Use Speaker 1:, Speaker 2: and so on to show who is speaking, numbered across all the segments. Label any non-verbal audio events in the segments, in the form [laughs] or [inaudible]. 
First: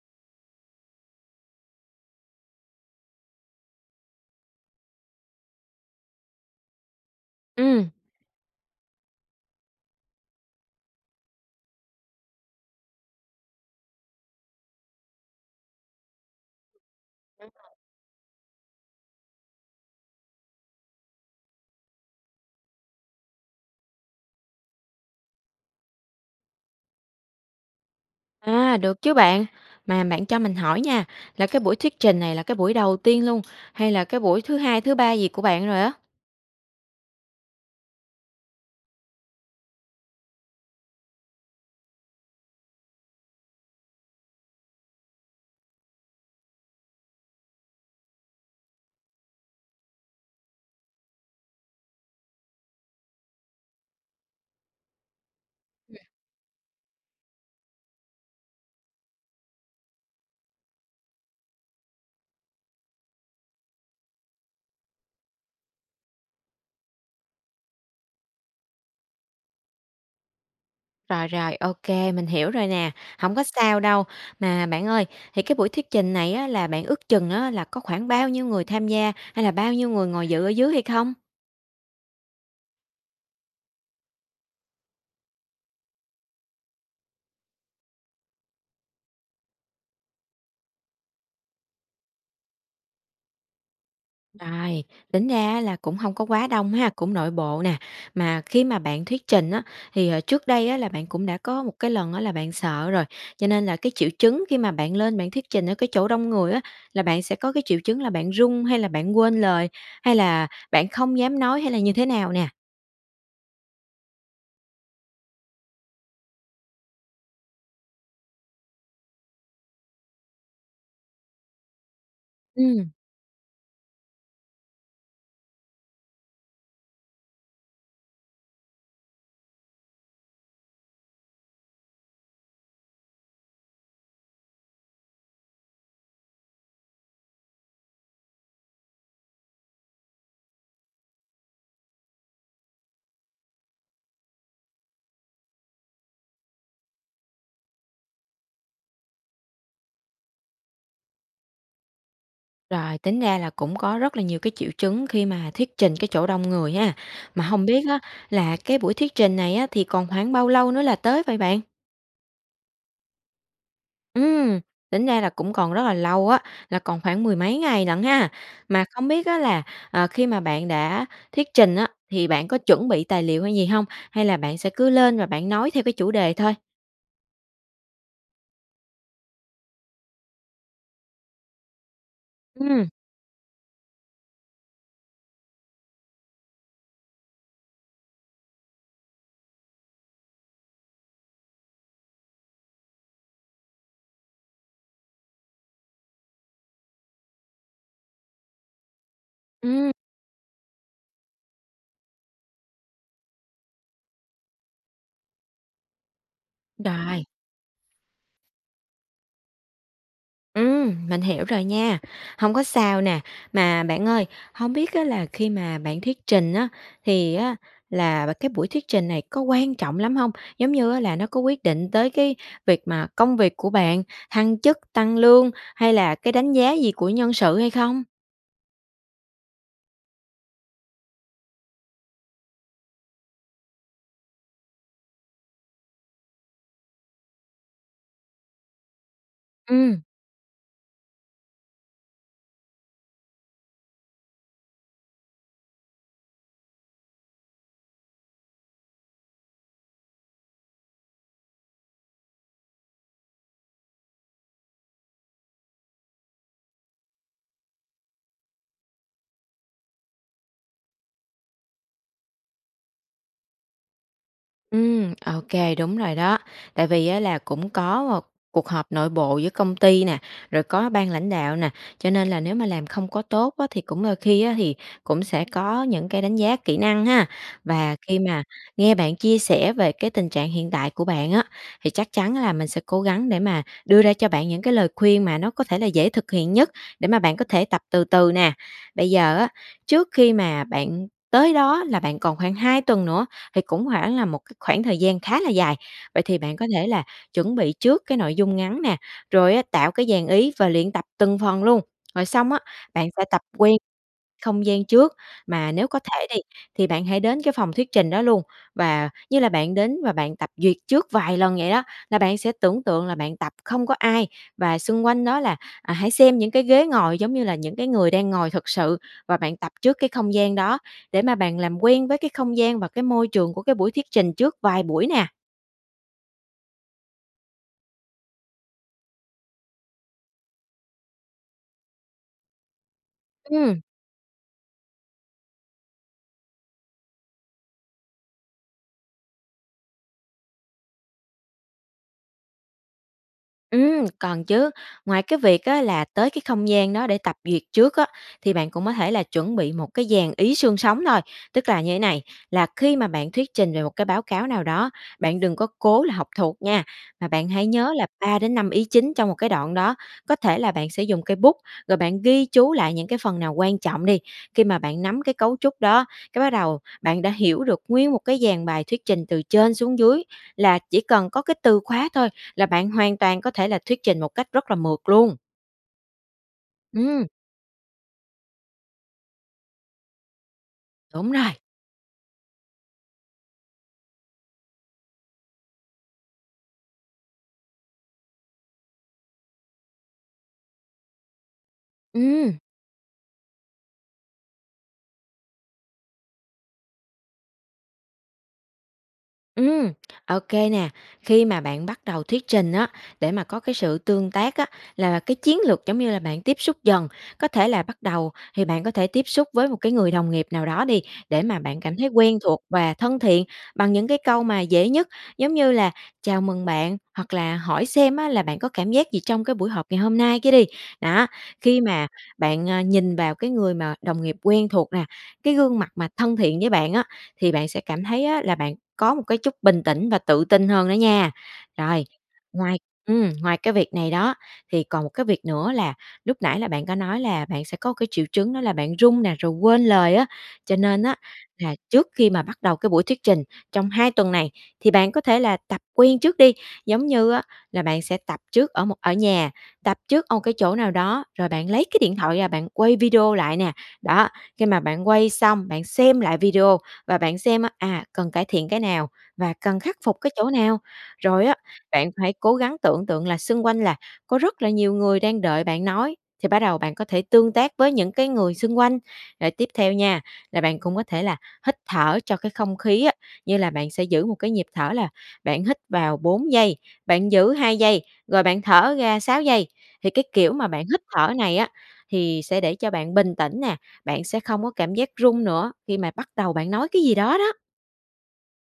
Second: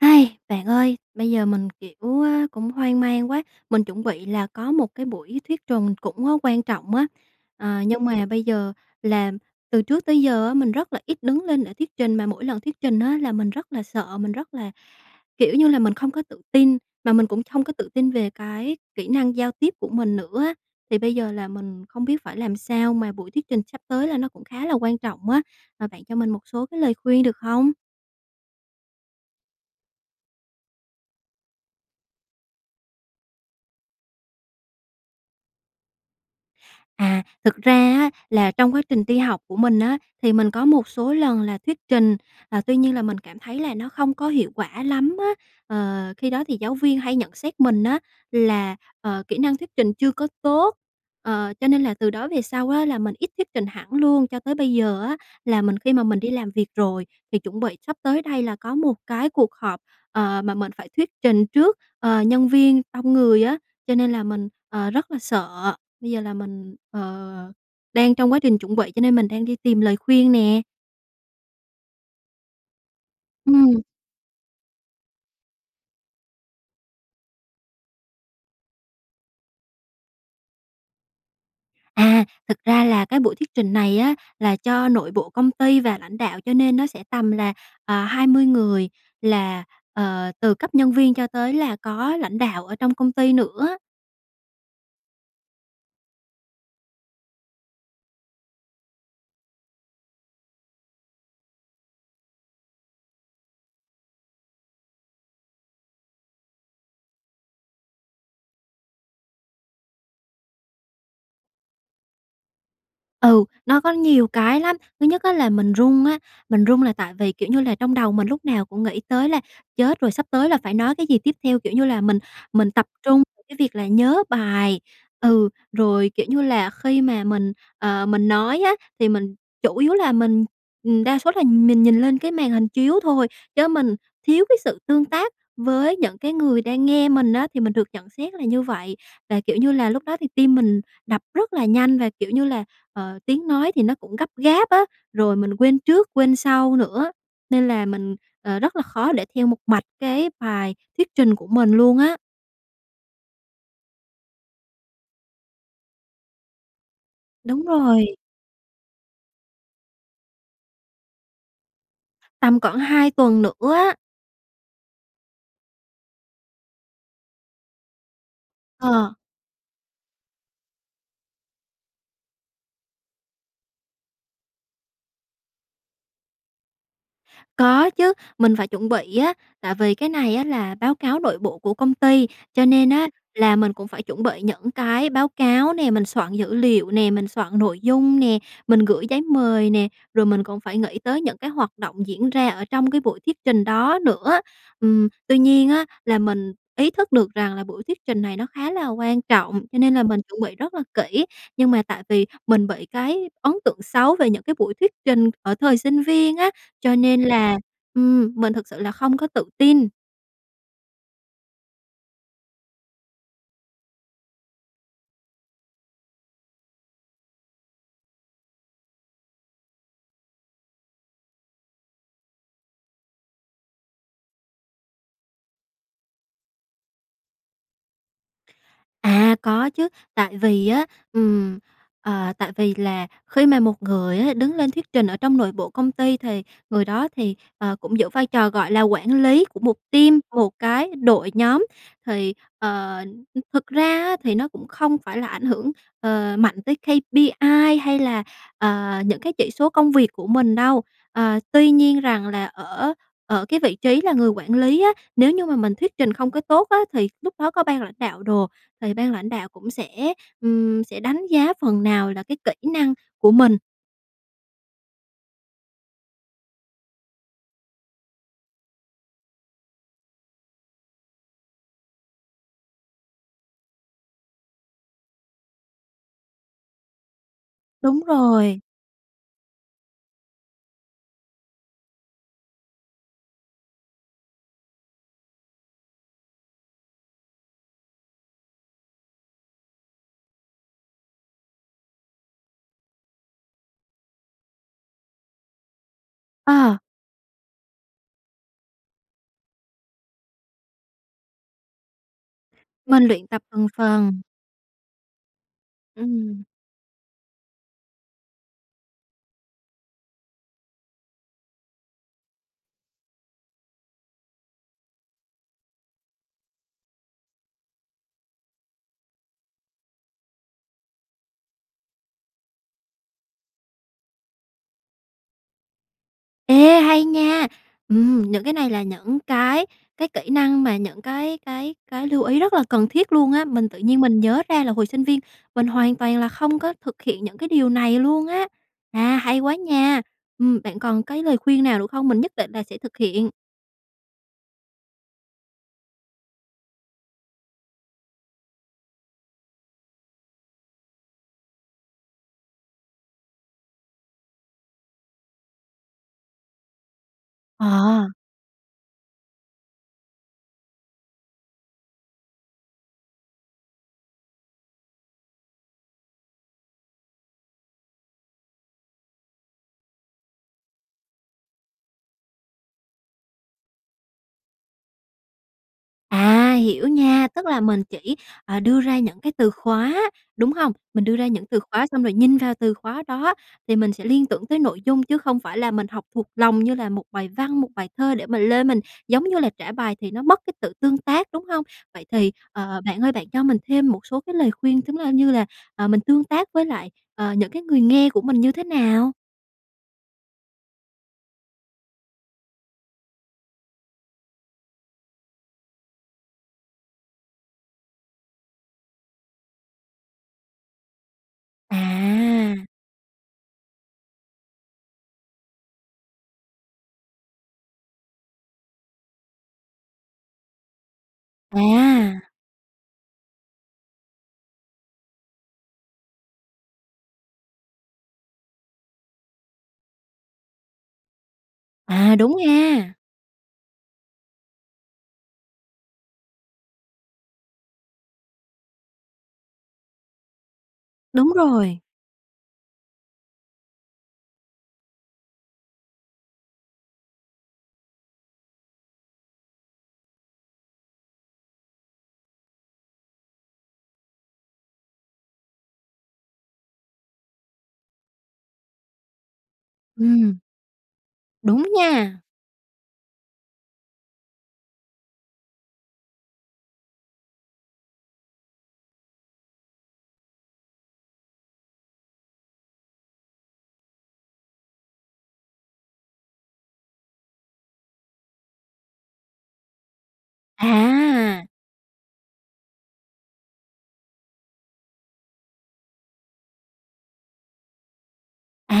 Speaker 1: [sighs] Bạn ơi, bây giờ mình, kiểu, a, cũng hoang mang quá, mình chuẩn bị là có một cái buổi thuyết trùng cũng á quan trọng á, à,
Speaker 2: Ừm.
Speaker 1: nhưng mà bây giờ làm từ trước tới giờ á mình rất là ít đứng lên để thuyết trình, mà mỗi lần thuyết trình á là mình rất là sợ, mình rất là, kiểu như là, mình không có tự tin, mà mình cũng hông có
Speaker 2: [unintelligible]
Speaker 1: tự tin về cái kỹ năng giao tiếp của mình nữa á. Thì bây giờ là mình không biết phải làm sao, mà buổi thuyết trình sắp tới là nó cũng khá là quan trọng á, mà bạn cho mình một số cái lời khuyên được hông?
Speaker 2: À, được chứ bạn. Mà bạn cho mình hỏi nha, là cái buổi thuyết trình này là cái buổi đầu tiên luôn, hay là cái buổi thứ hai, thứ ba gì của bạn rồi á?
Speaker 1: À, thực ra á là trong quá trình đi học của mình á, thì mình có một số lần là thuyết trình, à, tuy nhiên là mình cảm thấy là nó không có hiệu quả lắm á. Ờ, khi đó thì giáo viên hay nhận xét mình á là, ờ, kỹ năng thuyết trình chưa có tốt. Ờ, cho nên là từ đó về sau á là mình ít thuyết trình hẳn luôn. Cho tới bây giờ á là mình khi
Speaker 2: Ừm.
Speaker 1: mà mình đi làm việc rồi, thì chuẩn bị sắp tới đây là có một cái cuộc họp, ờ, mà mình phải thuyết trình trước, ờ, nhân viên, đông người á, cho nên là mình, ờ, rất là sợ. Bây giờ là mình, ờ, đang trong quá trình chuẩn bị cho nên mình đang đi tìm lời khuyên nè.
Speaker 2: Rồi, rồi, ô kê, mình hiểu rồi nè, hổng có sao
Speaker 1: Ừm.
Speaker 2: đâu. Mà bạn ơi, thì cái buổi thuyết trình này á là bạn ước chừng á là có khoảng bao nhiêu người tham gia hay là bao nhiêu người ngồi dự ở dưới hay không?
Speaker 1: À, thực ra là cái buổi thuyết trình này á là cho nội bộ công ty và lãnh đạo, cho nên nó sẽ tầm là, ờ, 20 người là, ờ, từ cấp nhân viên cho tới là có lãnh đạo ở trong công ty nữa.
Speaker 2: Ai, tính ra á là cũng hông có quá đông ha? Cũng nội bộ nè. Mà khi mà bạn thuyết trình á thì hồi trước đây á là bạn cũng đã có một cái lần á là bạn sợ rồi. Cho nên là cái triệu chứng khi mà bạn lên bạn thuyết trình ở cái chỗ đông người á, là bạn sẽ có cái triệu chứng là bạn run hay là bạn quên lời? Hay là bạn không dám nói? Hay là như thế nào nè?
Speaker 1: Ừ, nó có nhiều cái lắm. Thứ nhất á là mình run á, mình run là tại vì, kiểu như là, trong đầu mình lúc nào cũng nghĩ tới là "Chết rồi, sắp tới là phải nói cái gì tiếp theo?" Kiểu như là, mình mình tập
Speaker 2: Ừm.
Speaker 1: trung cái việc là nhớ bài, ừ. Rồi, kiểu như là, khi mà mình, ờ, mình nói á thì mình chủ yếu là mình, ừm, đa số là nhìn nhìn lên cái màn hình chiếu thôi, chớ mình thiếu cái sự tương tác với những cái người đang nghe mình á, thì mình được nhận xét là như vậy. Và, kiểu như là, lúc đó thì tim mình đập rất là nhanh và, kiểu như là, ờ, tiếng nói thì nó cũng gấp gáp á, rồi mình quên trước quên sau nữa, nên là mình, ờ, rất là khó để theo một mạch cái bài thuyết trình của mình luôn á.
Speaker 2: Rồi, tính ra là cũng có rất là nhiều cái triệu chứng khi mà thuyết trình cái chỗ đông người ha. Mà
Speaker 1: Đúng
Speaker 2: hông biết á
Speaker 1: rồi.
Speaker 2: là cái buổi thuyết trình này á, thì còn khoảng bao lâu nữa là tới vậy bạn?
Speaker 1: Tầm khoảng 2 tuần nữa á.
Speaker 2: Ừm, tính ra là cũng còn rất là lâu á, là còn khoảng mười mấy ngày lận ha. Mà không
Speaker 1: Ờ.
Speaker 2: biết á là, ờ, khi mà bạn đã thuyết trình á, thì bạn có chuẩn bị tài liệu hay gì hông? Hay là bạn sẽ cứ lên và bạn nói theo cái chủ đề thôi?
Speaker 1: Có chứ, mình phải chuẩn bị á. Tại vì cái này á là báo cáo nội bộ của công ty, cho
Speaker 2: Ừm.
Speaker 1: nên á là mình cũng phải chuẩn bị những cái báo cáo nè, mình soạn dữ liệu nè, mình soạn nội dung nè, mình gửi giấy mời nè, rồi mình còn phải nghĩ tới những cái hoạt động diễn ra ở trong cái buổi thuyết trình đó nữa. Ừm, tuy nhiên á là mình ý thức được rằng là buổi thuyết trình này nó khá là quan trọng, cho
Speaker 2: Ừm.
Speaker 1: nên là mình chuẩn bị rất là kỹ. Nhưng mà tại vì mình bị cái ấn tượng xấu về những cái buổi thuyết trình ở thời sinh viên á, cho nên
Speaker 2: Rồi.
Speaker 1: là, ừm, mình thực sự là không có tự tin.
Speaker 2: Ừm, mình hiểu rồi nha, hông có sao nè. Mà bạn ơi, hông biết á là khi mà bạn thuyết trình á, thì á là và cái buổi thuyết trình này có quan trọng lắm hông? Giống như á là nó có quyết định tới cái việc mà công việc của bạn, thăng chức, tăng lương, hay là cái đánh giá gì của nhân sự hay không?
Speaker 1: À, có chứ, tại vì á, ừm, ờ, tại vì là khi mà một người á đứng lên thuyết trình ở trong nội bộ công ty thì người đó thì, ờ, cũng giữ vai trò, gọi là, quản lý của một
Speaker 2: Ừm.
Speaker 1: team, một cái đội nhóm. Thì, ờ, ừm, thực ra á thì nó cũng không phải là ảnh hưởng, ờ, mạnh tới KPI hay là, à, những cái chỉ số công việc của mình đâu. À, tuy nhiên rằng là ở ở cái vị trí là người quản lý á, nếu như mà mình thuyết trình không có tốt á thì lúc đó có ban lãnh đạo đồ, thì ban lãnh đạo cũng sẽ, ừm, sẽ đánh giá phần nào là cái kỹ năng của mình.
Speaker 2: Ừm, ô kê, đúng rồi đó. Tại vì á là cũng có một cuộc họp nội bộ giữa công ty nè, rồi có ban lãnh đạo nè, cho nên là nếu mà làm không có tốt á thì cũng đôi khi á thì cũng sẽ có những cái đánh giá kỹ năng ha? Và
Speaker 1: Đúng
Speaker 2: khi mà
Speaker 1: rồi.
Speaker 2: nghe bạn chia sẻ về cái tình trạng hiện tại của bạn á, thì chắc chắn á là mình sẽ cố gắng để mà đưa ra cho bạn những cái lời khuyên mà nó có thể là dễ thực hiện nhất, để mà bạn có thể tập từ từ nè. Bây giờ á, trước khi mà bạn tới đó là bạn còn khoảng 2 tuần nữa, thì cũng hoảng là một cái khoảng thời gian khá là dài, vậy thì bạn có
Speaker 1: À.
Speaker 2: thể là chuẩn bị trước cái nội dung ngắn nè, rồi á, tạo cái dàn ý và luyện tập từng phần luôn. Rồi xong á,
Speaker 1: Mình
Speaker 2: bạn sẽ
Speaker 1: luyện
Speaker 2: tập
Speaker 1: tập từng
Speaker 2: quen
Speaker 1: phần.
Speaker 2: không gian trước, mà nếu có thể đi,
Speaker 1: Ừm.
Speaker 2: thì bạn hãy đến cái phòng thuyết trình đó luôn, và như là bạn đến và bạn tập duyệt trước vài lần vậy á, là bạn sẽ tưởng tượng là bạn tập không có ai. Và xung quanh đó là, à, hãy xem những cái ghế ngồi giống như là những cái người đang ngồi thực sự và bạn tập trước cái không gian đó để mà bạn làm quen với cái không gian và cái môi trường của cái buổi thuyết trình trước vài buổi nè.
Speaker 1: Ê, hay nha! Ừm, những cái này là những cái cái kỹ năng mà những cái cái cái lưu ý rất là cần thiết luôn á. Mình tự
Speaker 2: Ừm.
Speaker 1: nhiên mình nhớ ra là hồi sinh viên mình hoàn toàn là không có thực hiện những cái điều này luôn á. À, hay quá nha! Ừm, bạn còn cái lời khuyên nào nữa không? Mình nhất định là sẽ thực hiện.
Speaker 2: Ừm, còn chứ. Ngoài cái việc á là tới cái không gian đó để tập duyệt trước á, thì bạn cũng có thể là chuẩn bị một cái dàn ý xương sống thôi. Tức là như thế này, là khi mà bạn thuyết trình về một cái báo cáo nào đó, bạn đừng có cố là học thuộc nha, mà bạn hãy nhớ là
Speaker 1: Ờ.
Speaker 2: 3 đến 5 ý chính trong một cái đoạn đó. Có thể là bạn sẽ dùng cây bút, rồi bạn ghi chú lại những cái phần nào quan trọng đi. Khi mà bạn nắm cái cấu trúc đó, cái bắt đầu bạn đã hiểu được nguyên một cái dàn bài thuyết trình từ trên xuống dưới, là chỉ cần có cái từ khóa thôi là bạn hoàn toàn có thể là thuyết trình một cách rất là mượt luôn.
Speaker 1: À, hiểu
Speaker 2: Ừm.
Speaker 1: nha. Tức là mình chỉ, à, đưa ra những cái từ khóa, đúng hông? Mình đưa ra
Speaker 2: Đúng
Speaker 1: những
Speaker 2: rồi.
Speaker 1: từ khóa, xong rồi nhìn vào từ khóa đó thì mình sẽ liên tưởng tới nội dung, chứ không phải là mình học thuộc lòng như là một bài văn, một bài thơ để mình lên, mình, giống như là, trả bài thì nó mất cái sự tương tác, đúng hông? Vậy thì,
Speaker 2: Ừm.
Speaker 1: ờ, bạn ơi, bạn cho mình thêm một số cái lời khuyên tính ra như là, ờ, mình tương tác với lại, ờ, những cái người nghe của mình như thế nào?
Speaker 2: Ừm, ô kê nè. Khi mà bạn bắt đầu thuyết trình á, để mà có cái sự tương tác á, là là cái chiến lược giống như là bạn tiếp xúc dần. Có thể là bắt đầu, thì bạn có thể tiếp xúc với một cái người đồng nghiệp nào đó đi, để mà bạn cảm thấy quen thuộc
Speaker 1: À!
Speaker 2: và thân thiện bằng những cái câu mà dễ nhất. Giống như là "chào mừng bạn", hoặc là hỏi xem á là "bạn có cảm giác gì trong cái buổi họp ngày hôm nay" cái đi. Đó, khi mà
Speaker 1: À!
Speaker 2: bạn, à, nhìn vào cái người mà đồng nghiệp quen thuộc nè, cái gương mặt mà thân thiện với bạn á, thì bạn sẽ cảm thấy, á, là bạn có một cái chút bình tĩnh và tự tin hơn đó nha. Rồi,
Speaker 1: À, đúng
Speaker 2: ngoài
Speaker 1: nha!
Speaker 2: ừm, ngoài cái việc này đó, thì còn một cái việc nữa là lúc nãy là bạn có nói là bạn sẽ có cái triệu chứng, đó là bạn run nè, rồi quên lời á. Cho nên á,
Speaker 1: Đúng
Speaker 2: là
Speaker 1: rồi!
Speaker 2: trước khi mà bắt đầu cái buổi thuyết trình, trong 2 tuần này, thì bạn có thể là tập quen trước đi, giống như á là bạn sẽ tập trước ở một ở nhà, tập trước ở một cái chỗ nào đó, rồi bạn lấy cái điện thoại ra bạn quay video lại nè. Đó, khi mà bạn quay xong, bạn xem lại video và bạn xem, à, cần cải thiện cái nào và cần khắc phục cái
Speaker 1: Ừm.
Speaker 2: chỗ nào. Rồi á,
Speaker 1: Đúng
Speaker 2: bạn
Speaker 1: nha!
Speaker 2: phải cố gắng tưởng tượng là xung quanh là có rất là nhiều người đang đợi bạn nói, thì bắt đầu bạn có thể tương tác với những cái người xung quanh. Rồi tiếp theo nha, là bạn cũng có thể là hít thở cho cái không khí á, như là bạn sẽ giữ một cái nhịp thở là bạn hít vào 4 giây, bạn giữ 2 giây, rồi bạn thở ra 6 giây. Thì cái kiểu mà bạn hít thở
Speaker 1: À!
Speaker 2: này á, thì sẽ để cho bạn bình tĩnh nè, bạn sẽ không có cảm giác run nữa khi mà bắt đầu bạn nói cái gì đó đó.
Speaker 1: À,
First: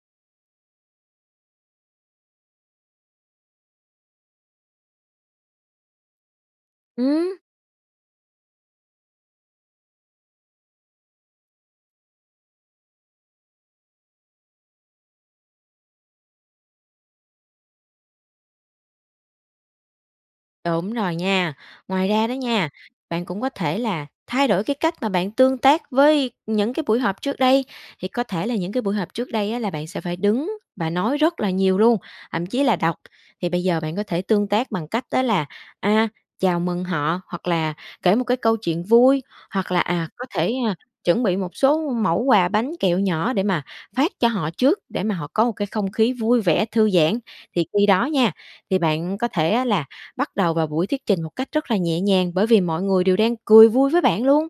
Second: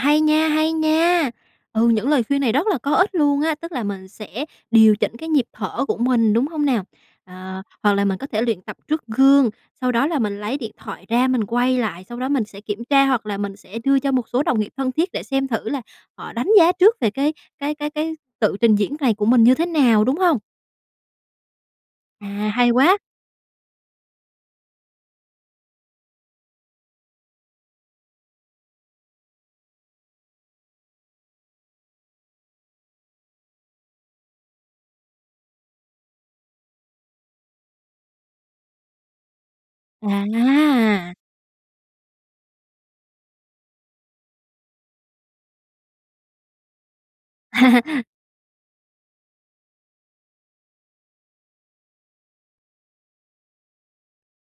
Speaker 1: hay nha, hay nha! Ừ, những lời khuyên này rất là có ích luôn á, tức là mình sẽ điều chỉnh cái nhịp thở của mình, đúng hông nào?
Speaker 2: Ừm.
Speaker 1: Ờ, hoặc là mình có thể luyện tập trước gương, sau đó là mình lấy điện thoại ra, mình quay lại, sau đó mình sẽ kiểm tra hoặc là mình sẽ đưa cho một số đồng nghiệp thân thiết để xem thử là họ đánh giá trước về cái cái cái cái tự trình diễn này của mình như thế nào, đúng hông?
Speaker 2: Đúng rồi nha. Ngoài ra đó
Speaker 1: À,
Speaker 2: nha,
Speaker 1: hay quá!
Speaker 2: bạn cũng có thể là thay đổi cái cách mà bạn tương tác với những cái buổi họp trước đây. Thì có thể là những cái buổi họp trước đây á là bạn sẽ phải đứng và nói rất là nhiều luôn, thậm chí là đọc, thì bây giờ bạn có thể tương tác bằng cách đó là, à, chào mừng họ, hoặc là kể một cái câu chuyện vui, hoặc là, à, có thể
Speaker 1: À!
Speaker 2: chuẩn bị một số mẩu quà bánh kẹo nhỏ để mà phát cho họ trước, để mà họ có một cái không khí vui vẻ, thư giãn. Thì khi đó
Speaker 1: [laughs]
Speaker 2: nha, thì bạn có thể á là bắt đầu vào buổi thuyết trình một cách rất là nhẹ nhàng bởi vì mọi người đều đang cười vui với bạn luôn.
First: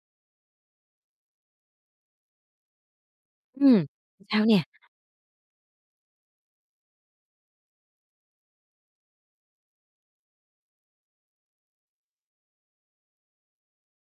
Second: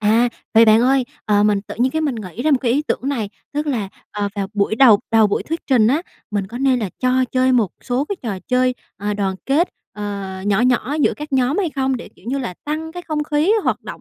Speaker 1: À. Vậy bạn ơi, ờ, mình tự nhiên cái mình nghĩ ra một cái ý tưởng này, tức
Speaker 2: Ừm,
Speaker 1: là, ờ,
Speaker 2: sao
Speaker 1: vào
Speaker 2: nè?
Speaker 1: buổi đầu đầu buổi thuyết trình á, mình có nên là cho chơi một số cái trò chơi, ờ, đoàn kết, ờ, nhỏ nhỏ giữa các nhóm hay không, để, kiểu như là, tăng cái không khí hoạt động,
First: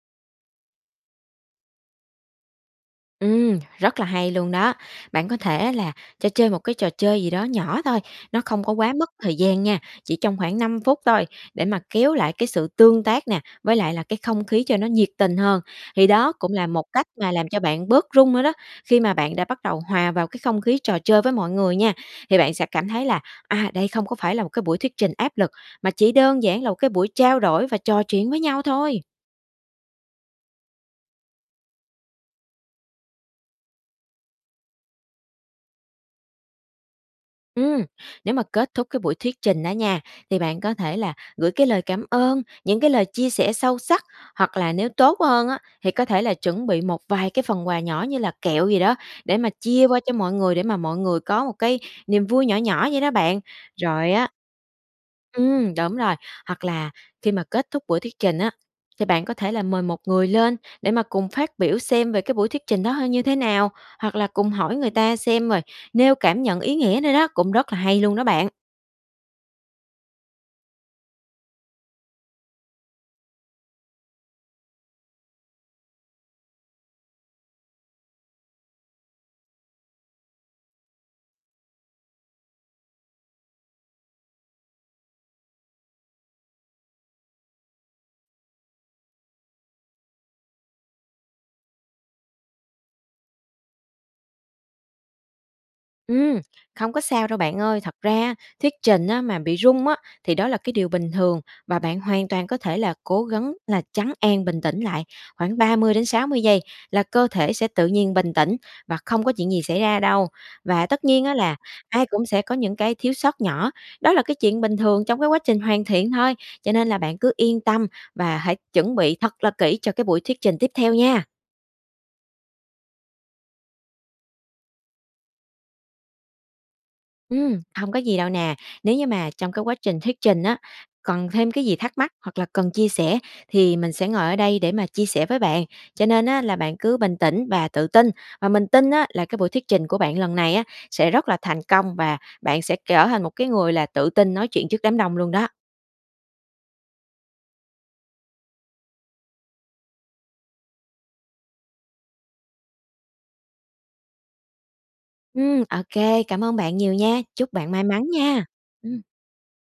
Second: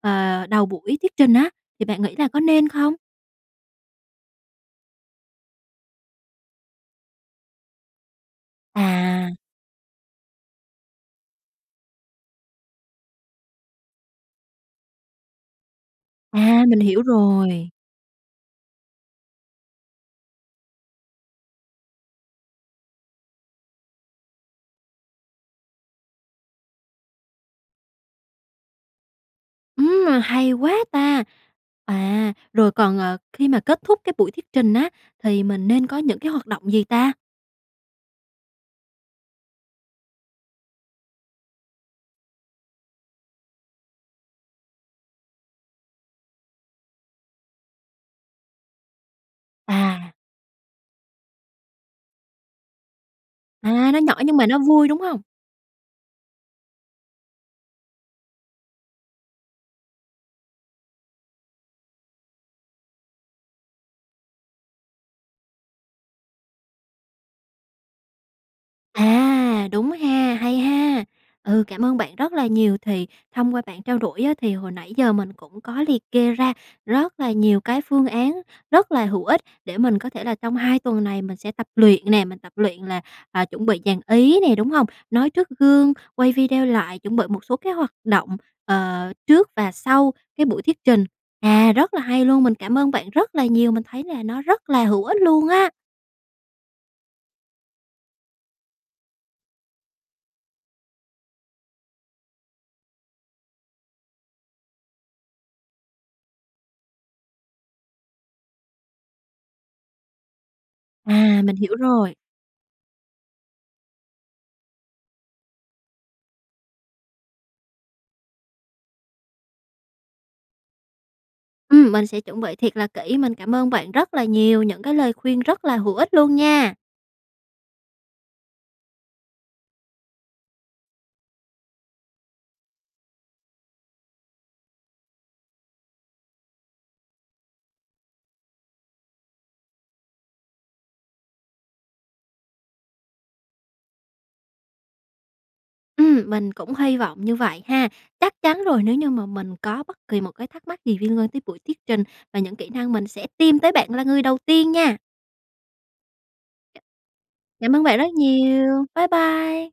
Speaker 1: ờ, đầu buổi thuyết trình á? Thì bạn nghĩ là có nên không?
Speaker 2: Ừm, rất là hay luôn đó! Bạn có thể là cho chơi một cái trò chơi gì đó nhỏ thôi, nó không có quá mất
Speaker 1: À.
Speaker 2: thời gian nha, chỉ trong khoảng 5 phút thôi, để mà kéo lại cái sự tương tác nè với lại là cái không khí cho nó nhiệt tình hơn. Thì đó cũng
Speaker 1: À,
Speaker 2: là
Speaker 1: mình
Speaker 2: một
Speaker 1: hiểu
Speaker 2: cách mà làm cho
Speaker 1: rồi!
Speaker 2: bạn bớt run nữa đó. Khi mà bạn đã bắt đầu hòa vào cái không khí trò chơi với mọi người nha, thì bạn sẽ cảm thấy là, à, đây không có phải là một cái buổi thuyết trình áp lực, mà chỉ đơn giản là một cái buổi trao đổi và trò chuyện với nhau thôi.
Speaker 1: Ừm, mà hay quá ta! À, rồi còn, à, khi mà kết thúc cái buổi thuyết trình á, thì mình nên có những cái hoạt động gì ta?
Speaker 2: Ừm, nếu mà kết thúc cái buổi thuyết trình đó nha, thì bạn có thể là gửi cái lời cảm ơn, những cái lời chia sẻ sâu sắc, hoặc là nếu tốt hơn á, thì có thể là chuẩn bị một vài cái phần quà nhỏ như là kẹo gì đó để mà chia qua
Speaker 1: À.
Speaker 2: cho mọi người, để mà mọi người có một cái niềm vui nhỏ nhỏ vậy đó bạn.
Speaker 1: À, nó
Speaker 2: Rồi
Speaker 1: nhỏ
Speaker 2: á
Speaker 1: nhưng mà nó vui, đúng hông?
Speaker 2: Ừm, đúng rồi, hoặc là khi mà kết thúc buổi thuyết trình á, thì bạn có thể là mời một người lên để mà cùng phát biểu xem về cái buổi thuyết trình đó h như thế nào, hoặc là cùng hỏi người ta xem rồi nêu cảm nhận ý nghĩa nữa đó, cũng rất là hay luôn đó bạn.
Speaker 1: À, đúng ha, hay ha! Ừ, cảm ơn bạn rất là nhiều, thì thông qua bạn trao đổi á thì hồi nãy giờ mình cũng có liệt kê ra rất là nhiều cái phương án rất là hữu ích để mình có thể là trong 2 tuần này mình sẽ tập luyện nè, mình tập luyện là, à, chuẩn bị dàn ý nè, đúng hông? Nói trước gương, quay video lại, chuẩn bị một số cái hoạt động, ờ, trước và sau cái buổi thuyết trình. À, rất là hay luôn, mình cảm ơn bạn rất là nhiều, mình thấy là nó rất là hữu ích luôn á.
Speaker 2: Ừm, không có sao đâu, bạn ơi. Thật ra, thuyết trình á mà bị run á thì đó là cái điều bình thường và bạn hoàn toàn có thể là cố gắng là trấn an, bình tĩnh lại khoảng 30 đến 60 giây là cơ thể sẽ tự nhiên bình tĩnh và không có chuyện gì xảy ra đâu. Và tất nhiên á
Speaker 1: À, mình
Speaker 2: là
Speaker 1: hiểu
Speaker 2: ai
Speaker 1: rồi.
Speaker 2: cũng sẽ có những cái thiếu sót nhỏ, đó là cái chuyện bình thường trong cái quá trình hoàn thiện thôi. Cho nên là bạn cứ yên tâm và hãy chuẩn bị thật là kỹ cho cái buổi thuyết trình tiếp theo nha.
Speaker 1: Ừm, mình sẽ chuẩn bị thiệt là kỹ. Mình cảm ơn bạn rất là nhiều, những cái lời khuyên rất là hữu ích luôn nha.
Speaker 2: Ừm, hông có gì đâu nè. Nếu như mà trong cái quá trình thuyết trình á, cần thêm cái gì thắc mắc hoặc là cần chia sẻ thì mình sẽ ngồi ở đây để mà chia sẻ với bạn, cho nên á là bạn cứ bình tĩnh và tự tin. Và mình tin á là cái buổi thuyết trình của bạn lần này á sẽ rất là thành công, và bạn sẽ trở thành một cái người là tự tin nói chuyện trước đám đông luôn đó.
Speaker 1: Ừm, mình cũng hy vọng như vậy ha. Chắc chắn rồi, nếu như mà mình có bất kỳ một cái thắc mắc gì liên quan tới buổi thuyết trình và những kỹ năng, mình sẽ tìm tới bạn là người đầu tiên nha.
Speaker 2: Ừm, ô kê. Cảm ơn bạn nhiều nha. Chúc bạn
Speaker 1: Cảm ơn
Speaker 2: may
Speaker 1: bạn
Speaker 2: mắn
Speaker 1: rất
Speaker 2: nha.
Speaker 1: nhiều.
Speaker 2: Ừm.
Speaker 1: Bye bye.